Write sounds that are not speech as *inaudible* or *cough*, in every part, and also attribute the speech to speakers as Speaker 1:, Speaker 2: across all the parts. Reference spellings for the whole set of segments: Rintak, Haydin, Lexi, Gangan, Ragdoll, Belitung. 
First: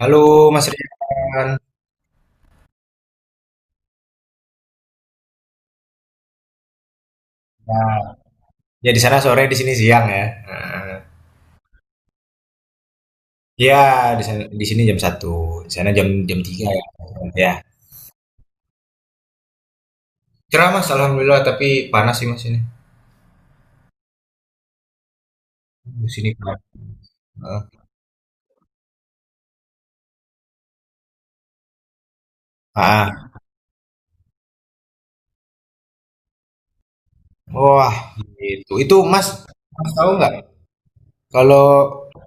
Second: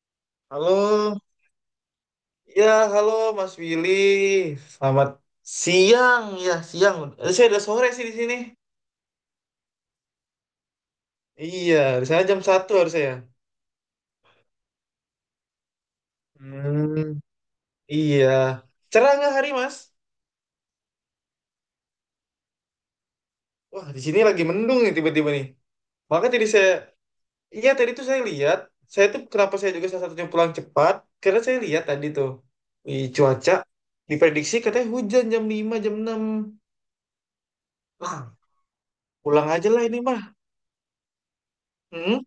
Speaker 1: Halo Mas
Speaker 2: Halo,
Speaker 1: Rian.
Speaker 2: ya halo Mas Willy. Selamat siang ya siang. Eh, saya udah sore
Speaker 1: Nah,
Speaker 2: sih di sini.
Speaker 1: ya di sana sore, di sini siang ya. Nah,
Speaker 2: Iya, di sana jam 1 harusnya ya.
Speaker 1: ya di sana di sini jam 1, di sana jam jam 3 ya.
Speaker 2: Hmm,
Speaker 1: Ya.
Speaker 2: iya. Cerah nggak hari Mas?
Speaker 1: Cerah Mas, alhamdulillah tapi panas sih Mas ini.
Speaker 2: Wah, di sini lagi mendung nih tiba-tiba nih.
Speaker 1: Di
Speaker 2: Maka
Speaker 1: sini
Speaker 2: tadi
Speaker 1: panas.
Speaker 2: saya,
Speaker 1: Heeh.
Speaker 2: iya tadi tuh saya lihat, saya tuh kenapa saya juga salah satunya pulang cepat, karena saya lihat tadi tuh, wih,
Speaker 1: Ah,
Speaker 2: cuaca diprediksi katanya hujan jam 5 jam 6.
Speaker 1: wah
Speaker 2: Wah,
Speaker 1: gitu. Itu Mas,
Speaker 2: pulang aja lah
Speaker 1: Mas
Speaker 2: ini
Speaker 1: tahu
Speaker 2: mah.
Speaker 1: nggak kalau
Speaker 2: Hmm?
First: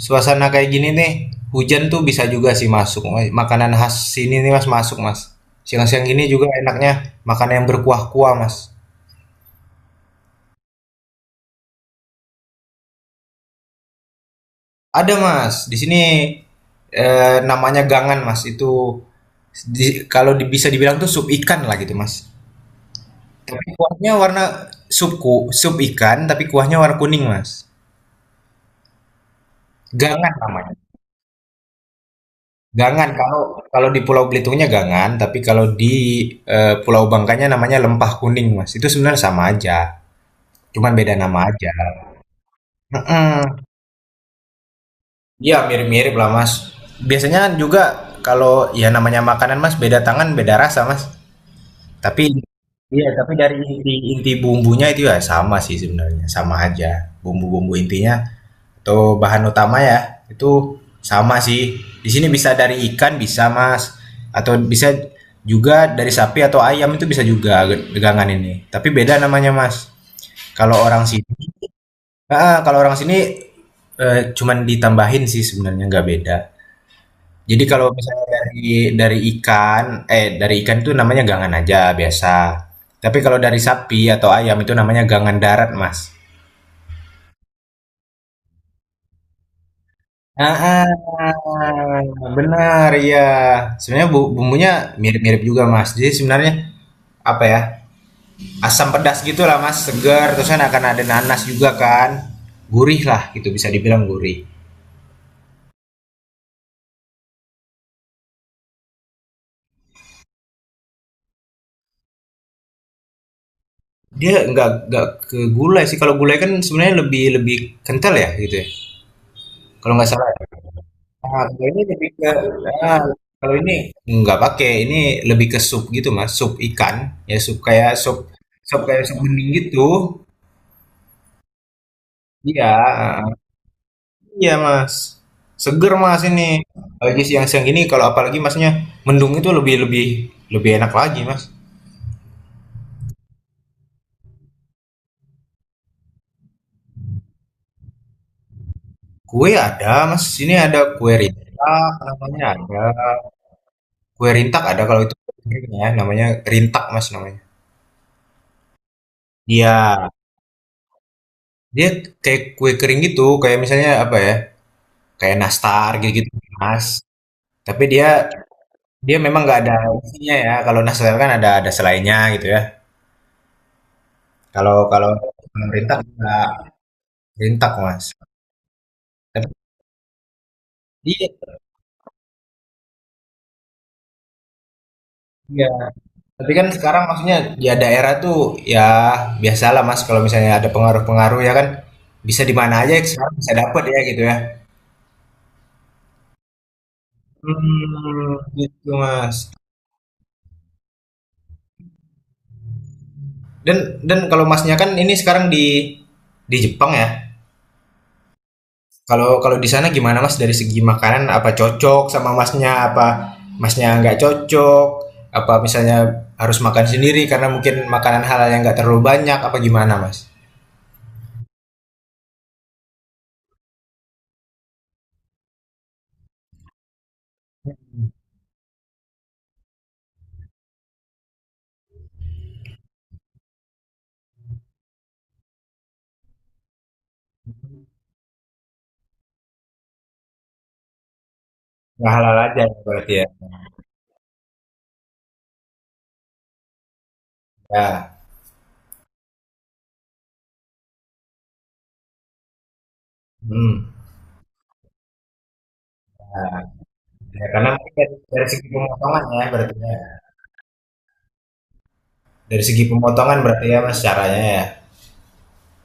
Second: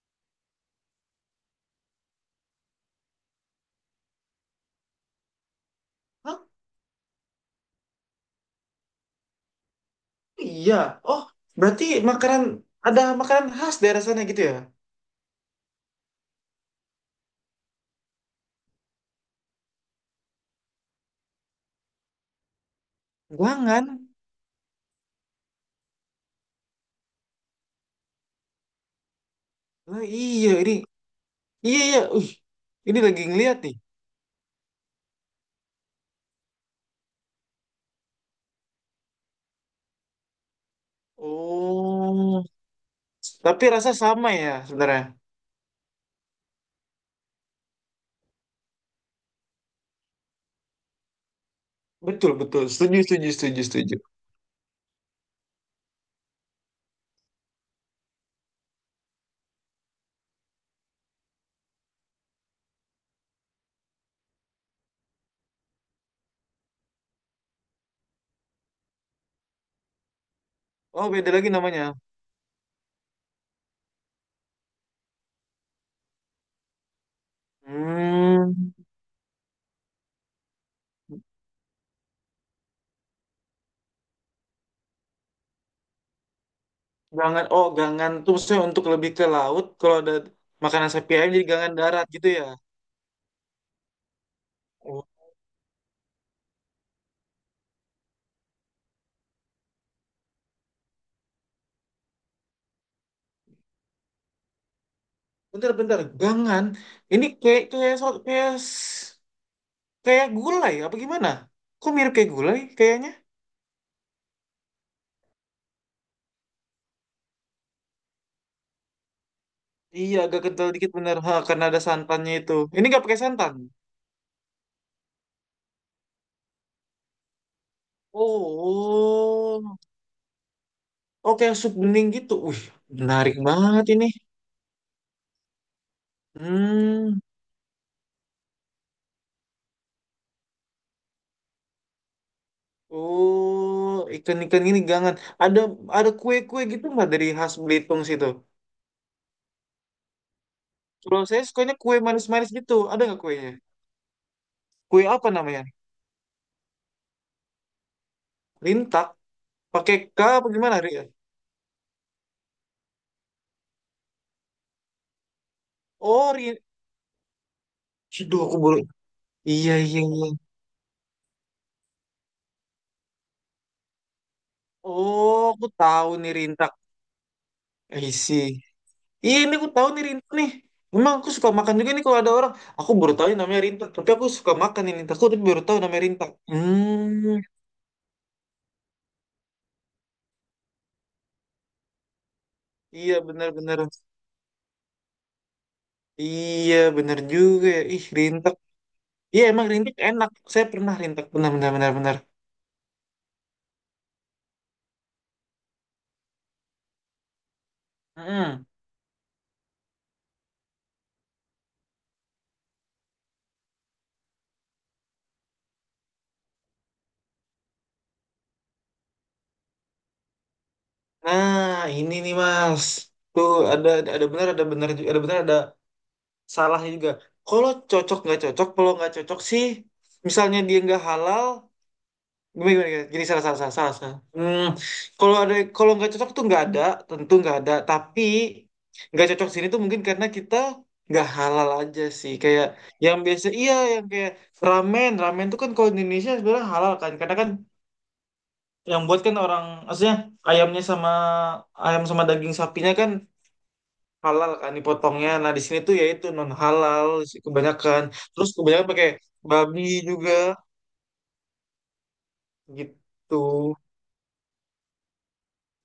Speaker 1: suasana kayak gini nih, hujan tuh bisa juga sih masuk. Makanan khas sini nih Mas masuk Mas. Siang-siang gini juga enaknya makan yang berkuah-kuah Mas.
Speaker 2: Iya. Oh, berarti makanan makanan khas daerah sana gitu ya?
Speaker 1: Ada Mas, di sini, namanya gangan Mas, itu kalau di bisa dibilang tuh sup ikan lah gitu Mas, tapi
Speaker 2: Guangan.
Speaker 1: kuahnya warna sup ku sup ikan, tapi kuahnya warna kuning Mas,
Speaker 2: Oh,
Speaker 1: gangan
Speaker 2: iya ini.
Speaker 1: namanya,
Speaker 2: Iya iya. Ini
Speaker 1: gangan
Speaker 2: lagi
Speaker 1: kalau
Speaker 2: ngeliat nih.
Speaker 1: kalau di Pulau Belitungnya gangan, tapi kalau di, Pulau Bangkanya namanya lempah kuning Mas, itu sebenarnya sama aja, cuman beda nama aja.
Speaker 2: Oh,
Speaker 1: Mhm,
Speaker 2: tapi rasa sama ya sebenarnya.
Speaker 1: iya mirip-mirip lah Mas, biasanya kan juga kalau ya namanya makanan Mas, beda tangan beda rasa Mas. Tapi
Speaker 2: Betul betul. Setuju
Speaker 1: iya,
Speaker 2: setuju
Speaker 1: tapi dari
Speaker 2: setuju
Speaker 1: inti
Speaker 2: setuju.
Speaker 1: inti bumbunya itu ya sama sih sebenarnya, sama aja. Bumbu-bumbu intinya atau bahan utama ya, itu sama sih. Di sini bisa dari ikan bisa, Mas. Atau bisa juga dari sapi atau ayam itu bisa juga degangan ini. Tapi beda namanya, Mas. Kalau orang
Speaker 2: Oh, beda lagi
Speaker 1: sini,
Speaker 2: namanya.
Speaker 1: ah, kalau orang sini cuman ditambahin sih sebenarnya nggak beda. Jadi kalau misalnya
Speaker 2: Hmm.
Speaker 1: dari dari ikan itu namanya gangan aja, biasa. Tapi kalau dari sapi atau ayam itu namanya gangan darat, Mas.
Speaker 2: Gangan. Oh, gangan tuh maksudnya untuk lebih ke laut. Kalau ada
Speaker 1: Ah
Speaker 2: makanan sapi ayam jadi gangan darat gitu ya.
Speaker 1: benar, ya. Sebenarnya bumbunya
Speaker 2: Oh,
Speaker 1: mirip-mirip juga, Mas. Jadi sebenarnya apa ya? Asam pedas gitulah, Mas. Segar, terus kan akan ada nanas juga kan. Gurih lah gitu bisa dibilang gurih.
Speaker 2: bentar bentar. Gangan. Ini kayak kayak so- kayak s- Kayak gulai, apa gimana? Kok mirip kayak gulai kayaknya?
Speaker 1: Dia nggak ke gulai sih. Kalau gulai kan sebenarnya lebih lebih kental ya gitu ya. Kalau nggak
Speaker 2: Iya,
Speaker 1: salah.
Speaker 2: agak kental dikit bener. Ha,
Speaker 1: Ah,
Speaker 2: karena
Speaker 1: kalau
Speaker 2: ada
Speaker 1: ini lebih ke
Speaker 2: santannya itu. Ini
Speaker 1: ah,
Speaker 2: nggak pakai santan.
Speaker 1: Kalau ini nggak pakai, ini lebih ke sup gitu Mas, sup ikan, ya sup kayak sup bening
Speaker 2: Oh,
Speaker 1: gitu.
Speaker 2: oke sup bening gitu. Wih,
Speaker 1: Iya,
Speaker 2: menarik banget ini.
Speaker 1: iya Mas. Seger Mas ini.
Speaker 2: Hmm,
Speaker 1: Lagi siang-siang ini kalau apalagi Masnya mendung itu lebih lebih lebih enak lagi Mas.
Speaker 2: oh ikan-ikan gini gangan. Ada ada kue-kue gitu nggak dari khas Belitung situ?
Speaker 1: Kue ada Mas, sini ada kue
Speaker 2: Kalau saya sukanya
Speaker 1: rintak
Speaker 2: kue
Speaker 1: namanya
Speaker 2: manis-manis gitu.
Speaker 1: ada.
Speaker 2: Ada nggak kuenya?
Speaker 1: Kue rintak ada kalau
Speaker 2: Kue
Speaker 1: itu
Speaker 2: apa namanya?
Speaker 1: ya, namanya rintak Mas namanya.
Speaker 2: Rintak?
Speaker 1: Iya,
Speaker 2: Pakai K apa gimana?
Speaker 1: dia kayak kue kering gitu, kayak misalnya apa ya? Kayak nastar gitu
Speaker 2: Oh.
Speaker 1: mas, tapi dia
Speaker 2: Aduh, aku baru.
Speaker 1: dia memang nggak
Speaker 2: Iya,
Speaker 1: ada
Speaker 2: iya, iya.
Speaker 1: isinya ya, kalau nastar kan ada selainya gitu ya. Kalau kalau
Speaker 2: Oh,
Speaker 1: kalau
Speaker 2: aku
Speaker 1: nggak
Speaker 2: tahu nih Rintak.
Speaker 1: rintak, Mas.
Speaker 2: I see. Iya,
Speaker 1: Tapi
Speaker 2: ini aku tahu nih Rintak nih. Memang
Speaker 1: dia,
Speaker 2: aku suka makan juga nih kalau ada orang. Aku baru tahu ini namanya Rintak, tapi aku suka makan ini Rintak. Aku tapi baru
Speaker 1: iya,
Speaker 2: tahu namanya Rintak.
Speaker 1: tapi kan sekarang maksudnya
Speaker 2: Hmm,
Speaker 1: ya daerah tuh ya biasalah, Mas, kalau misalnya ada pengaruh-pengaruh ya kan, bisa di mana aja
Speaker 2: iya
Speaker 1: sekarang bisa
Speaker 2: benar-benar.
Speaker 1: dapet ya gitu ya.
Speaker 2: Iya, benar juga ya. Ih,
Speaker 1: Hmm
Speaker 2: Rintak.
Speaker 1: gitu, Mas.
Speaker 2: Iya, emang Rintak enak. Saya pernah Rintak, benar-benar benar-benar.
Speaker 1: Dan dan kalau Masnya kan ini sekarang di Jepang ya?
Speaker 2: Hmm.
Speaker 1: Kalau kalau di sana gimana Mas dari segi makanan apa cocok sama Masnya apa Masnya nggak cocok apa misalnya harus makan sendiri karena mungkin makanan halal yang nggak terlalu banyak apa gimana Mas?
Speaker 2: Nah, ini nih Mas. Tuh ada benar juga ada benar ada salahnya juga. Kalau cocok nggak cocok, kalau nggak cocok sih, misalnya dia nggak halal, gimana, gimana, gimana? Gini salah salah salah salah. Salah. Kalau ada kalau nggak cocok tuh nggak ada, tentu nggak ada. Tapi nggak cocok sini tuh mungkin karena kita nggak halal aja
Speaker 1: Nggak
Speaker 2: sih.
Speaker 1: halal aja
Speaker 2: Kayak
Speaker 1: ya berarti
Speaker 2: yang
Speaker 1: ya.
Speaker 2: biasa iya yang kayak ramen ramen tuh kan kalau di Indonesia sebenarnya halal kan. Karena kan
Speaker 1: Ya.
Speaker 2: yang buat kan orang maksudnya ayamnya sama ayam sama daging sapinya kan
Speaker 1: Hmm.
Speaker 2: halal kan dipotongnya. Nah di sini tuh ya itu non halal
Speaker 1: Ya, karena mungkin
Speaker 2: kebanyakan.
Speaker 1: dari
Speaker 2: Terus
Speaker 1: segi
Speaker 2: kebanyakan pakai
Speaker 1: pemotongan ya berarti
Speaker 2: babi
Speaker 1: ya.
Speaker 2: juga
Speaker 1: Dari segi
Speaker 2: gitu.
Speaker 1: pemotongan berarti ya Mas caranya ya.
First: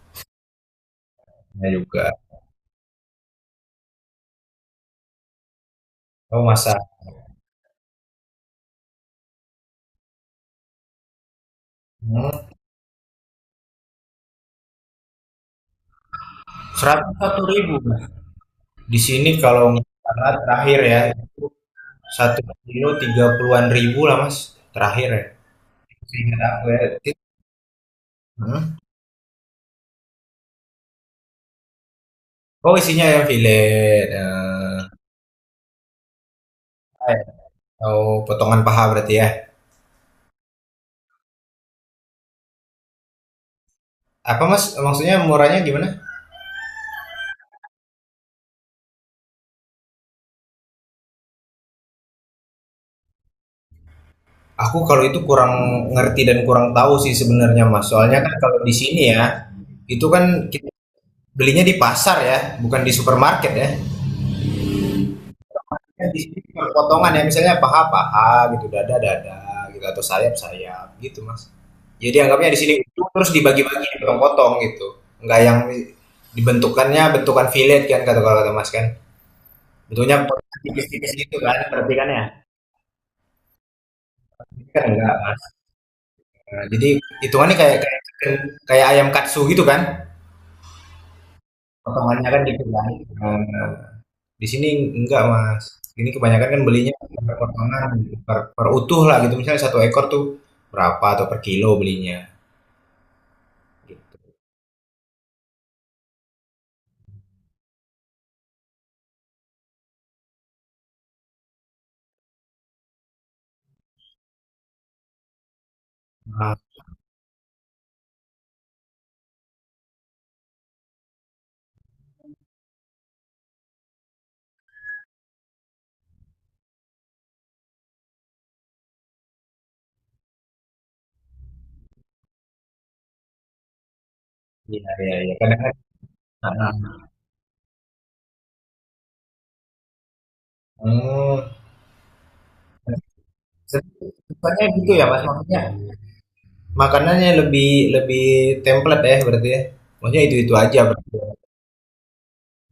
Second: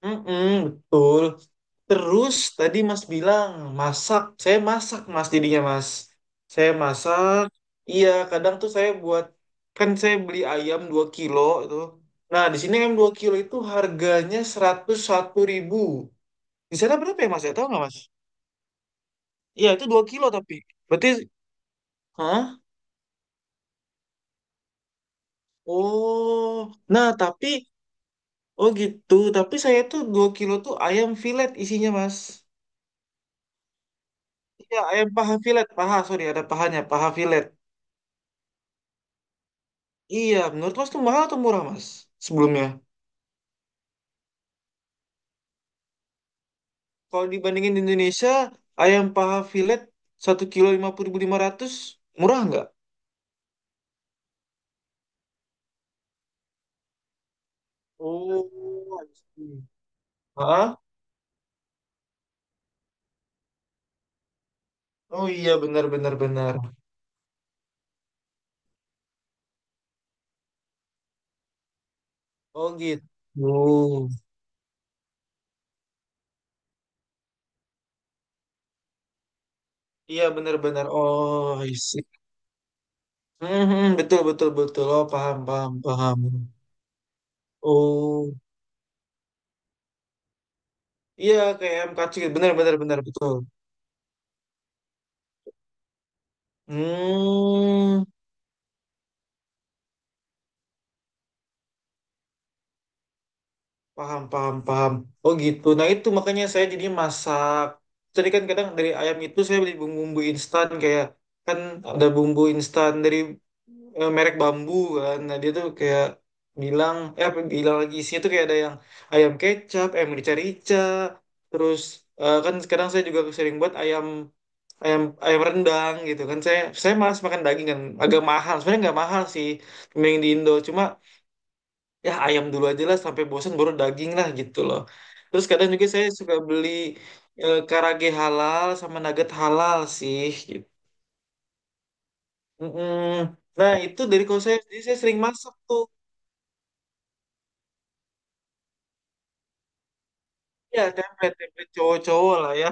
Speaker 2: Mm-mm, betul.
Speaker 1: Ya juga.
Speaker 2: Terus tadi Mas bilang masak, saya masak Mas jadinya Mas.
Speaker 1: Oh
Speaker 2: Saya
Speaker 1: masak.
Speaker 2: masak. Iya, kadang tuh saya buat kan saya beli ayam 2 kilo itu.
Speaker 1: Hmm.
Speaker 2: Nah, di sini ayam 2 kilo itu harganya 101 ribu. Di sana
Speaker 1: seratus
Speaker 2: berapa ya
Speaker 1: satu
Speaker 2: Mas? Ya tahu
Speaker 1: ribu
Speaker 2: nggak Mas?
Speaker 1: Di sini kalau
Speaker 2: Iya,
Speaker 1: nggak
Speaker 2: itu 2 kilo
Speaker 1: salah
Speaker 2: tapi.
Speaker 1: terakhir ya
Speaker 2: Berarti
Speaker 1: satu
Speaker 2: hah?
Speaker 1: kilo 30-an ribu lah Mas terakhir ya. Ingat aku
Speaker 2: Oh.
Speaker 1: ya.
Speaker 2: Nah, tapi oh
Speaker 1: Hmm?
Speaker 2: gitu. Tapi saya tuh 2 kilo tuh ayam filet isinya Mas.
Speaker 1: Oh isinya ya filet
Speaker 2: Iya, ayam paha filet, paha, sorry, ada pahanya, paha
Speaker 1: eh,
Speaker 2: filet.
Speaker 1: atau potongan paha berarti ya.
Speaker 2: Iya, menurut Mas tuh mahal atau murah, Mas? Sebelumnya.
Speaker 1: Apa mas maksudnya murahnya gimana?
Speaker 2: Kalau dibandingin di Indonesia, ayam paha filet satu kilo lima lima puluh ribu lima ratus, murah nggak?
Speaker 1: Aku kalau itu kurang ngerti dan kurang tahu sih sebenarnya mas. Soalnya kan kalau di
Speaker 2: Oh,
Speaker 1: sini
Speaker 2: I
Speaker 1: ya
Speaker 2: see.
Speaker 1: itu kan kita
Speaker 2: Hah?
Speaker 1: belinya di pasar ya, bukan di supermarket ya.
Speaker 2: Oh iya,
Speaker 1: Ya
Speaker 2: benar-benar
Speaker 1: di sini
Speaker 2: benar, benar,
Speaker 1: cuma
Speaker 2: benar.
Speaker 1: potongan ya, misalnya paha-paha gitu, dada-dada gitu, atau sayap-sayap gitu, Mas. Jadi anggapnya di sini
Speaker 2: Oh
Speaker 1: itu
Speaker 2: gitu.
Speaker 1: terus dibagi-bagi, dipotong-potong gitu. Enggak yang dibentukannya bentukan fillet kan kalau kata Mas kan. Bentuknya
Speaker 2: Iya,
Speaker 1: potongan
Speaker 2: benar-benar.
Speaker 1: tipis-tipis gitu kan,
Speaker 2: Oh, I
Speaker 1: berarti
Speaker 2: see.
Speaker 1: kan ya?
Speaker 2: Mhm, betul, betul,
Speaker 1: Ini kan
Speaker 2: betul. Oh,
Speaker 1: enggak,
Speaker 2: paham,
Speaker 1: Mas.
Speaker 2: paham, paham.
Speaker 1: Nah, jadi hitungannya kayak
Speaker 2: Oh,
Speaker 1: kayak kayak ayam katsu gitu kan,
Speaker 2: iya, kayak ayam kacang
Speaker 1: potongannya
Speaker 2: gitu.
Speaker 1: kan
Speaker 2: Benar,
Speaker 1: gitu
Speaker 2: benar, benar, betul.
Speaker 1: kan. Di sini enggak, Mas. Ini kebanyakan kan belinya per potongan,
Speaker 2: Hmm.
Speaker 1: per utuh lah gitu. Misalnya 1 ekor tuh berapa atau per kilo belinya gitu.
Speaker 2: Paham, paham, paham. Oh gitu. Nah itu makanya saya jadi masak. Jadi kan kadang dari ayam itu saya beli bumbu-bumbu instan kayak kan ada bumbu instan dari merek bambu kan. Nah dia tuh kayak
Speaker 1: Ah,
Speaker 2: bilang, eh apa bilang lagi isinya tuh kayak ada yang ayam kecap, ayam rica-rica, terus kan sekarang saya juga sering buat ayam ayam ayam rendang gitu kan. Saya malas makan daging kan, agak mahal. Sebenarnya nggak mahal sih, mending di Indo. Cuma ya ayam dulu aja lah sampai bosan baru daging lah gitu loh.
Speaker 1: iya iya iya.
Speaker 2: Terus
Speaker 1: Kadang
Speaker 2: kadang
Speaker 1: kan
Speaker 2: juga saya suka beli
Speaker 1: heeh.
Speaker 2: karage halal sama nugget halal sih. Gitu.
Speaker 1: hmm,
Speaker 2: Mm-mm. Nah
Speaker 1: se-
Speaker 2: itu dari kalau saya
Speaker 1: Sukanya
Speaker 2: sendiri,
Speaker 1: gitu
Speaker 2: saya
Speaker 1: ya,
Speaker 2: sering
Speaker 1: Mas.
Speaker 2: masak
Speaker 1: Maksudnya
Speaker 2: tuh.
Speaker 1: makanannya lebih lebih template ya berarti ya. Maksudnya itu-itu aja
Speaker 2: Ya
Speaker 1: berarti.
Speaker 2: template template cowok-cowok lah ya.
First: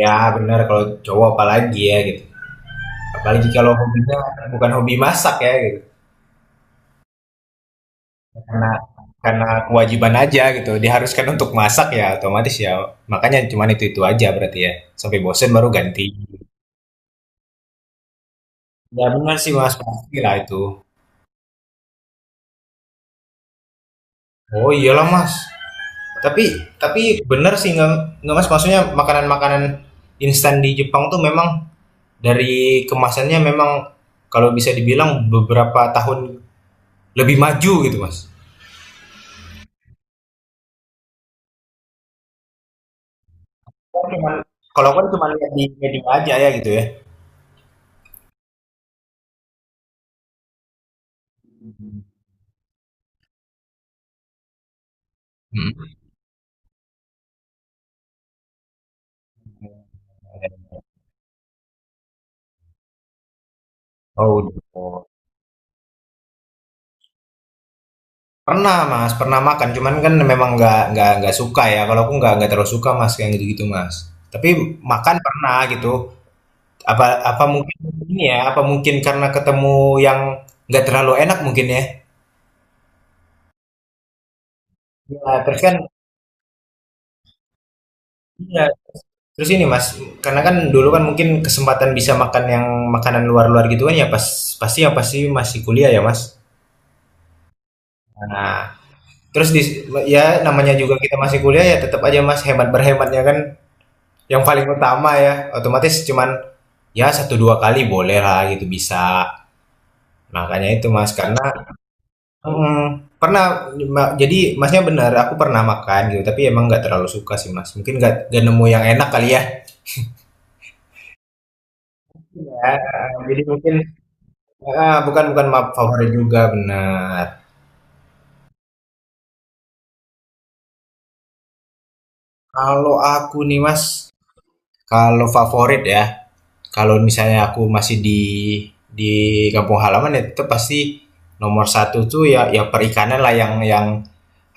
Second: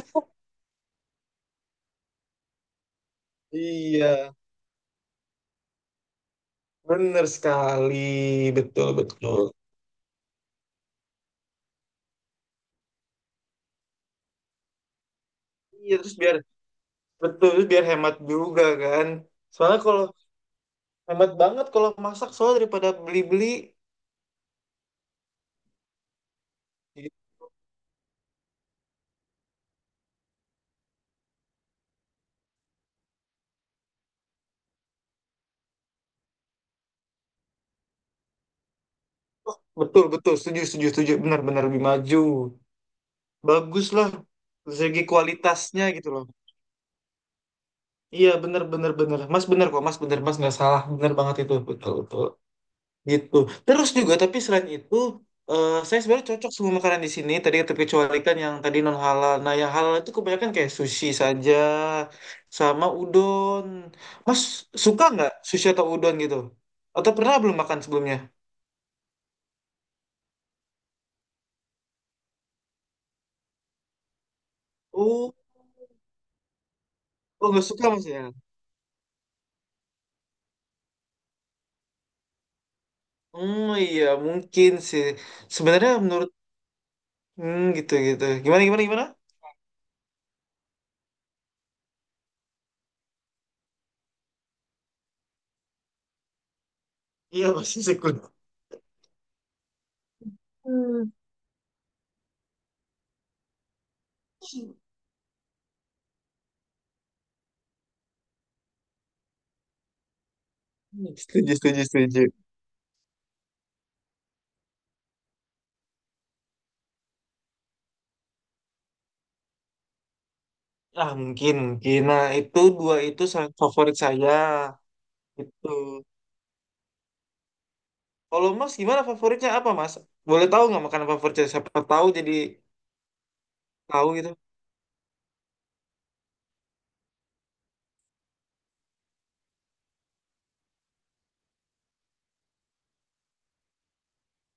Speaker 1: Ya, benar kalau cowok apalagi ya gitu. Apalagi kalau hobinya
Speaker 2: Iya,
Speaker 1: bukan hobi masak ya gitu.
Speaker 2: bener sekali,
Speaker 1: karena
Speaker 2: betul betul.
Speaker 1: karena kewajiban aja gitu diharuskan untuk masak ya otomatis ya makanya cuman itu aja berarti ya sampai bosen baru
Speaker 2: Iya
Speaker 1: ganti.
Speaker 2: terus biar betul terus biar hemat juga
Speaker 1: Ya
Speaker 2: kan.
Speaker 1: benar sih mas
Speaker 2: Soalnya kalau
Speaker 1: pasti lah itu.
Speaker 2: hemat banget kalau masak soalnya daripada beli-beli.
Speaker 1: Oh iyalah mas, tapi tapi
Speaker 2: Gitu.
Speaker 1: bener sih nggak mas, maksudnya makanan makanan instan di Jepang tuh memang dari kemasannya memang kalau bisa dibilang beberapa tahun lebih maju gitu mas.
Speaker 2: Betul betul setuju setuju setuju benar-benar lebih maju. Bagus
Speaker 1: Kan
Speaker 2: lah
Speaker 1: cuman-
Speaker 2: dari
Speaker 1: Kalau
Speaker 2: segi
Speaker 1: kan cuma lihat di
Speaker 2: kualitasnya
Speaker 1: media
Speaker 2: gitu loh.
Speaker 1: aja ya gitu ya.
Speaker 2: Iya bener bener bener mas, bener kok mas, bener mas, nggak salah, bener banget itu, betul betul gitu. Terus juga tapi selain itu
Speaker 1: Hmm.
Speaker 2: saya sebenarnya cocok semua makanan di sini tadi, terkecualikan yang tadi non halal. Nah yang halal itu kebanyakan kayak sushi saja sama udon.
Speaker 1: Oh
Speaker 2: Mas
Speaker 1: udah.
Speaker 2: suka nggak sushi atau udon gitu, atau pernah belum makan sebelumnya?
Speaker 1: Pernah Mas, pernah makan, cuman kan memang nggak suka ya, kalau aku nggak terlalu suka Mas, yang gitu-gitu Mas. Tapi makan
Speaker 2: Oh,
Speaker 1: pernah gitu, apa apa
Speaker 2: oh nggak
Speaker 1: mungkin
Speaker 2: suka mas
Speaker 1: ini
Speaker 2: ya.
Speaker 1: ya, apa mungkin karena ketemu yang nggak terlalu enak mungkin ya?
Speaker 2: Hmm, iya mungkin sih.
Speaker 1: Iya,
Speaker 2: Sebenarnya menurut, hmm, gitu gitu. Gimana
Speaker 1: iya,
Speaker 2: gimana gimana?
Speaker 1: terus ini Mas, karena kan dulu kan mungkin kesempatan bisa makan yang makanan luar-luar gitu kan ya pasti masih kuliah ya Mas.
Speaker 2: Iya masih sekunder.
Speaker 1: Nah, terus dis ya namanya juga
Speaker 2: Hmm.
Speaker 1: kita masih kuliah ya tetap aja Mas hemat berhematnya kan yang paling utama ya otomatis cuman ya 1-2 kali boleh lah gitu bisa. Nah, makanya itu mas karena
Speaker 2: Setuju, setuju, setuju.
Speaker 1: jadi masnya benar aku pernah makan gitu tapi emang nggak terlalu suka sih mas mungkin nggak nemu yang enak kali ya.
Speaker 2: Ah mungkin, mungkin. Nah itu
Speaker 1: Ya,
Speaker 2: dua itu
Speaker 1: jadi
Speaker 2: salah
Speaker 1: mungkin
Speaker 2: favorit saya.
Speaker 1: ah, bukan bukan ma-
Speaker 2: Itu.
Speaker 1: favorit juga benar.
Speaker 2: Kalau Mas gimana favoritnya apa Mas? Boleh tahu nggak makanan favoritnya? Siapa tahu jadi
Speaker 1: Kalau aku nih mas
Speaker 2: tahu gitu.
Speaker 1: kalau favorit ya kalau misalnya aku masih di di kampung halaman ya itu pasti nomor 1 tuh ya perikanan lah yang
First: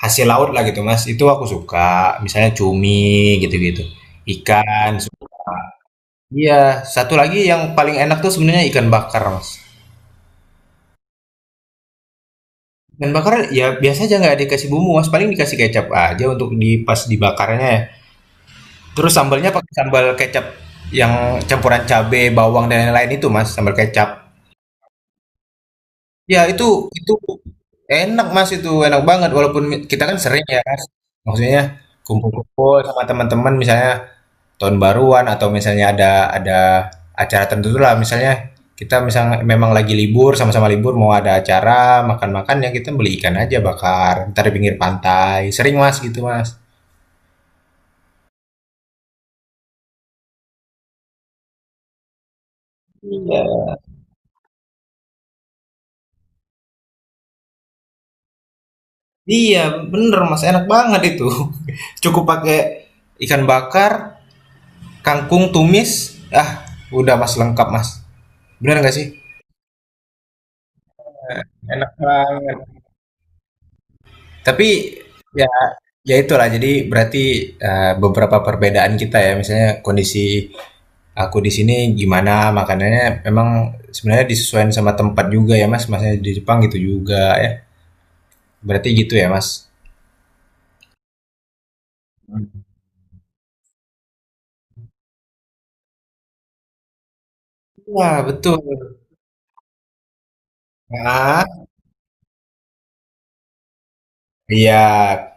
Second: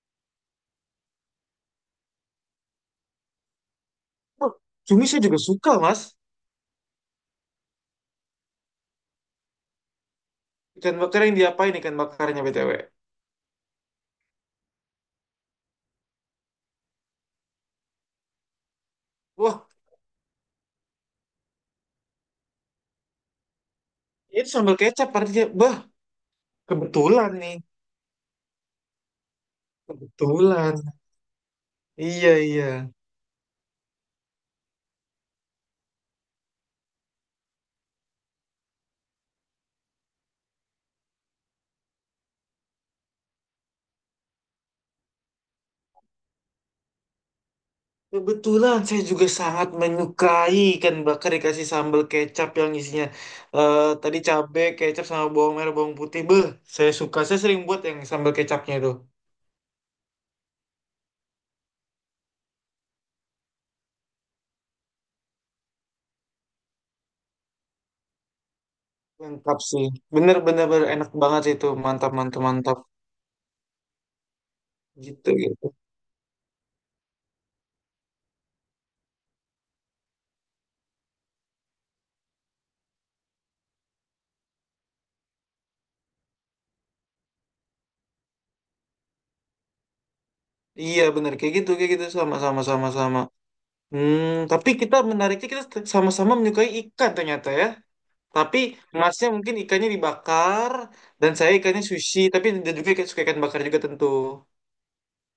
Speaker 1: hasil laut lah gitu mas itu aku suka misalnya cumi gitu-gitu
Speaker 2: Wah,
Speaker 1: ikan.
Speaker 2: cumi saya juga suka Mas.
Speaker 1: Iya 1 lagi yang paling enak tuh sebenarnya ikan bakar mas.
Speaker 2: Ikan bakar yang diapain ikan bakarnya BTW?
Speaker 1: Ikan bakar ya biasa aja nggak dikasih bumbu mas paling dikasih kecap aja untuk pas dibakarnya ya, terus sambalnya
Speaker 2: Wah,
Speaker 1: pakai sambal kecap yang campuran cabe bawang dan lain-lain itu mas sambal kecap
Speaker 2: itu sambal kecap artinya. Bah,
Speaker 1: ya itu
Speaker 2: kebetulan nih.
Speaker 1: enak mas itu enak banget walaupun kita kan sering ya
Speaker 2: Kebetulan.
Speaker 1: mas, maksudnya
Speaker 2: Iya,
Speaker 1: kumpul-kumpul
Speaker 2: iya.
Speaker 1: sama teman-teman misalnya tahun baruan atau misalnya ada acara tertentu lah misalnya kita misalnya memang lagi libur sama-sama libur mau ada acara makan-makan ya kita beli ikan aja bakar ntar di pinggir pantai sering mas gitu mas.
Speaker 2: Kebetulan saya juga sangat menyukai ikan bakar dikasih sambal kecap yang isinya
Speaker 1: Iya,
Speaker 2: tadi cabe, kecap sama bawang merah, bawang putih. Beuh, saya suka. Saya sering buat yang sambal kecapnya itu.
Speaker 1: iya bener mas enak banget itu. *laughs* Cukup pakai ikan bakar, kangkung tumis, ah udah mas lengkap mas bener nggak sih.
Speaker 2: Lengkap sih. Bener-bener enak banget sih itu.
Speaker 1: Enak
Speaker 2: Mantap, mantap,
Speaker 1: banget.
Speaker 2: mantap.
Speaker 1: Tapi
Speaker 2: Gitu,
Speaker 1: ya
Speaker 2: gitu.
Speaker 1: itulah jadi berarti beberapa perbedaan kita ya misalnya kondisi aku di sini gimana makanannya memang sebenarnya disesuaikan sama tempat juga ya Mas, masnya di Jepang gitu juga ya berarti gitu ya Mas.
Speaker 2: Iya, bener. Kayak gitu, kayak gitu. Sama, sama, sama, sama. Hmm, tapi kita menariknya kita sama-sama menyukai ikan ternyata ya.
Speaker 1: Wah
Speaker 2: Tapi
Speaker 1: betul
Speaker 2: masnya mungkin ikannya dibakar dan
Speaker 1: nah,
Speaker 2: saya ikannya sushi. Tapi dia juga suka ikan bakar juga tentu.
Speaker 1: iya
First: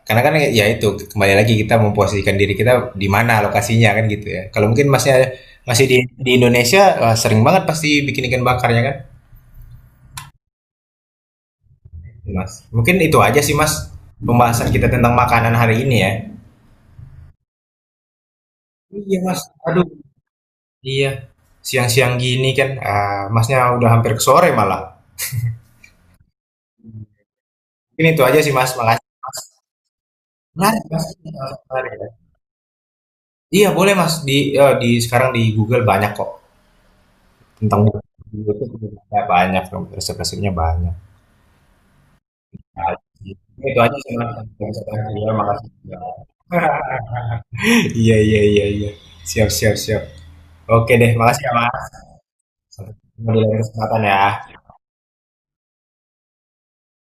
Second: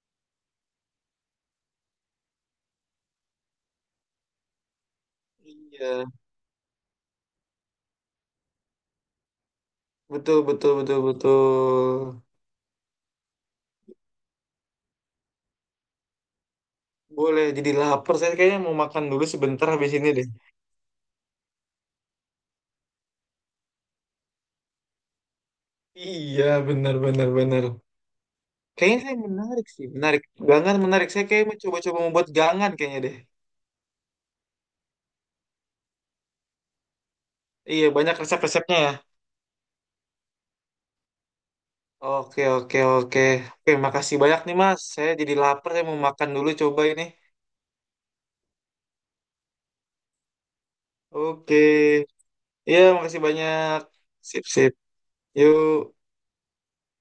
Speaker 1: karena kan ya itu kembali lagi kita memposisikan diri kita di mana lokasinya kan gitu ya kalau mungkin Masnya masih di
Speaker 2: Iya,
Speaker 1: Indonesia wah, sering banget pasti bikin ikan bakarnya kan.
Speaker 2: betul betul betul betul.
Speaker 1: Mas mungkin itu aja sih Mas pembahasan kita tentang makanan hari ini ya.
Speaker 2: Boleh jadi lapar. Saya kayaknya mau makan
Speaker 1: Iya
Speaker 2: dulu
Speaker 1: Mas
Speaker 2: sebentar
Speaker 1: aduh
Speaker 2: habis ini deh.
Speaker 1: iya siang-siang gini kan ah, Masnya udah hampir ke sore malah.
Speaker 2: Iya, benar benar benar.
Speaker 1: Mungkin itu aja sih Mas,
Speaker 2: Kayaknya
Speaker 1: makasih
Speaker 2: saya
Speaker 1: Mas.
Speaker 2: menarik sih, menarik. Gangan
Speaker 1: Menarik Mas,
Speaker 2: menarik. Saya kayak
Speaker 1: heeh,
Speaker 2: mau
Speaker 1: menarik
Speaker 2: coba-coba
Speaker 1: ya.
Speaker 2: membuat gangan kayaknya deh.
Speaker 1: Iya boleh Mas, di eee, di sekarang di Google banyak kok tentang
Speaker 2: Iya, banyak
Speaker 1: di
Speaker 2: resep-resepnya
Speaker 1: YouTube
Speaker 2: ya.
Speaker 1: juga banyak dong, resep-resepnya banyak.
Speaker 2: Oke, oke, oke.
Speaker 1: Pasti.
Speaker 2: Oke,
Speaker 1: Itu aja sih
Speaker 2: makasih
Speaker 1: Mas,
Speaker 2: banyak nih, Mas. Saya
Speaker 1: iya
Speaker 2: jadi lapar,
Speaker 1: makasih.
Speaker 2: saya
Speaker 1: *laughs*
Speaker 2: mau makan dulu coba ini.
Speaker 1: Iya iya iya iya. Siap siap siap. Oke deh, makasih ya
Speaker 2: Oke.
Speaker 1: Mas.
Speaker 2: Iya,
Speaker 1: Sampai
Speaker 2: makasih
Speaker 1: ketemu di lain
Speaker 2: banyak.
Speaker 1: kesempatan
Speaker 2: Sip,
Speaker 1: ya.
Speaker 2: sip. Yuk.